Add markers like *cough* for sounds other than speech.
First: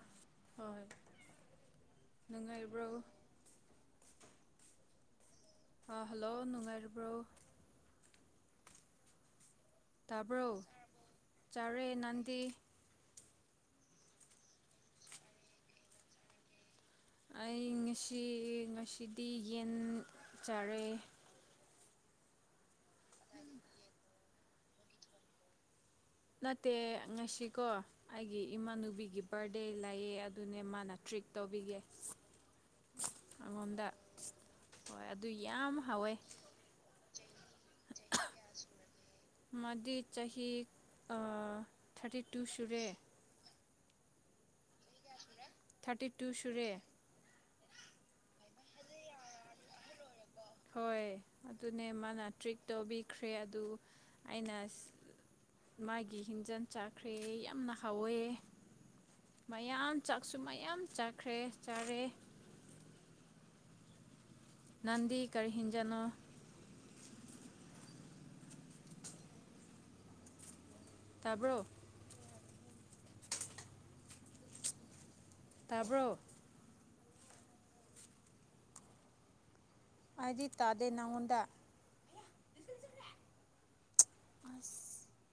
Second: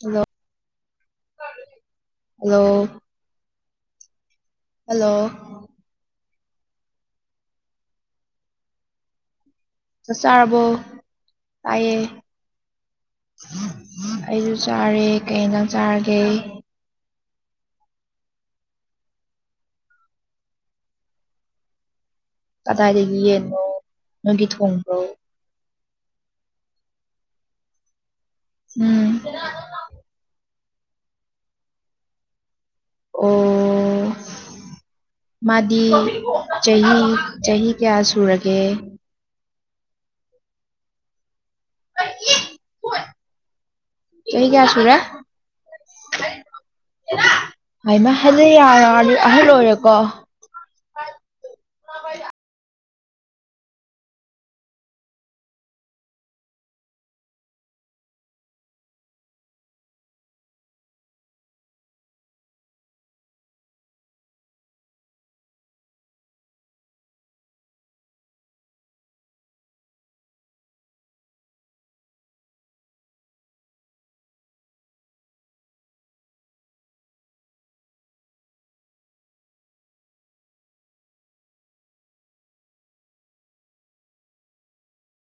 hello ꯍꯣꯏ hello ꯅꯨꯡꯉꯥꯏꯕ꯭ꯔꯣ hello hello ꯅꯨꯡꯉꯥꯏꯔꯕ꯭ꯔꯣ ꯆꯥꯛ ꯇꯕ꯭ꯔꯣ ꯆꯥꯔꯕꯣ ꯆꯔꯦ ꯇꯥꯏꯌꯦ ꯅꯅꯥꯟꯗꯤ ꯑꯩꯁꯨ ꯆꯥꯔꯦ ꯀꯩꯅ ꯆꯥꯡꯆꯔꯒꯦ ꯑꯩ ꯉꯁꯤ ꯉꯁꯤꯗꯤ ꯌꯦꯟ ꯆꯥꯔꯦ ꯀꯗꯥꯏꯗꯒꯤꯗꯒꯤ ꯌꯦꯅꯣ ꯅꯣꯏꯒꯤ ꯊꯣꯡ꯭ꯔꯣ ꯅꯠꯇꯦ ꯉꯁꯤꯀꯣ ꯑꯩꯒꯤ ꯎꯝ ꯏꯃꯥꯟꯅꯨꯕꯤꯒꯤ ꯕꯥꯔꯗꯦ ꯂꯑꯦ ꯑꯗꯨꯅꯦ ꯃꯥ ꯅ ꯇ꯭ꯔꯤꯛ ꯇꯧꯕꯤꯒꯦ ꯑꯣ ꯑꯩꯉꯣꯟꯗ ꯍꯣꯏ ꯑꯗꯨ ꯌꯥꯝ ꯃꯥꯗꯤ ꯍꯥꯎꯋꯦ ꯆꯍꯤ ꯆꯍꯤ ꯀꯌꯥ ꯁꯨꯔꯒꯦ ꯃꯗꯤ ꯆꯍꯤ ꯊꯥꯔꯇꯤ ꯇꯨ ꯁꯨꯔꯦ ꯆꯍꯤ ꯀꯌꯥ ꯁ ꯔꯦ ꯊꯥꯔꯇꯤ ꯇꯨ ꯁꯨꯔꯦ ꯍꯥꯏꯃ ꯍꯥꯏꯗꯤꯛ ꯑꯍꯜ ꯑꯣꯏꯣꯏꯔꯦꯀꯣ ꯍꯣꯏ ꯑꯗꯨꯅꯦ ꯃꯥꯅ ꯇ꯭ꯔꯤꯛ ꯇꯧꯕꯤꯈ꯭ꯔꯦ ꯑꯗꯨ ꯑꯩꯅ ꯃꯥꯒꯤ ꯍꯤꯡꯖꯥꯡ ꯆꯥꯈ꯭ꯔꯦ ꯌꯥꯝꯅ ꯍꯥꯎꯋꯦ ꯃꯌꯥꯝ ꯆꯥꯛꯁꯨ ꯃꯌꯥꯝ ꯆꯥꯈ꯭ꯔꯦ ꯆꯥꯔꯦ ꯅꯟꯗꯤ ꯀꯔꯤ ꯍꯤꯡꯖꯅꯣ ꯇꯥꯕ꯭ꯔꯣ ꯇꯥꯕ꯭ꯔꯣ ꯍꯥꯏꯗꯤ ꯇꯥꯗꯦ ꯅꯅꯥꯉꯣꯟꯗ ꯑ *inaudible*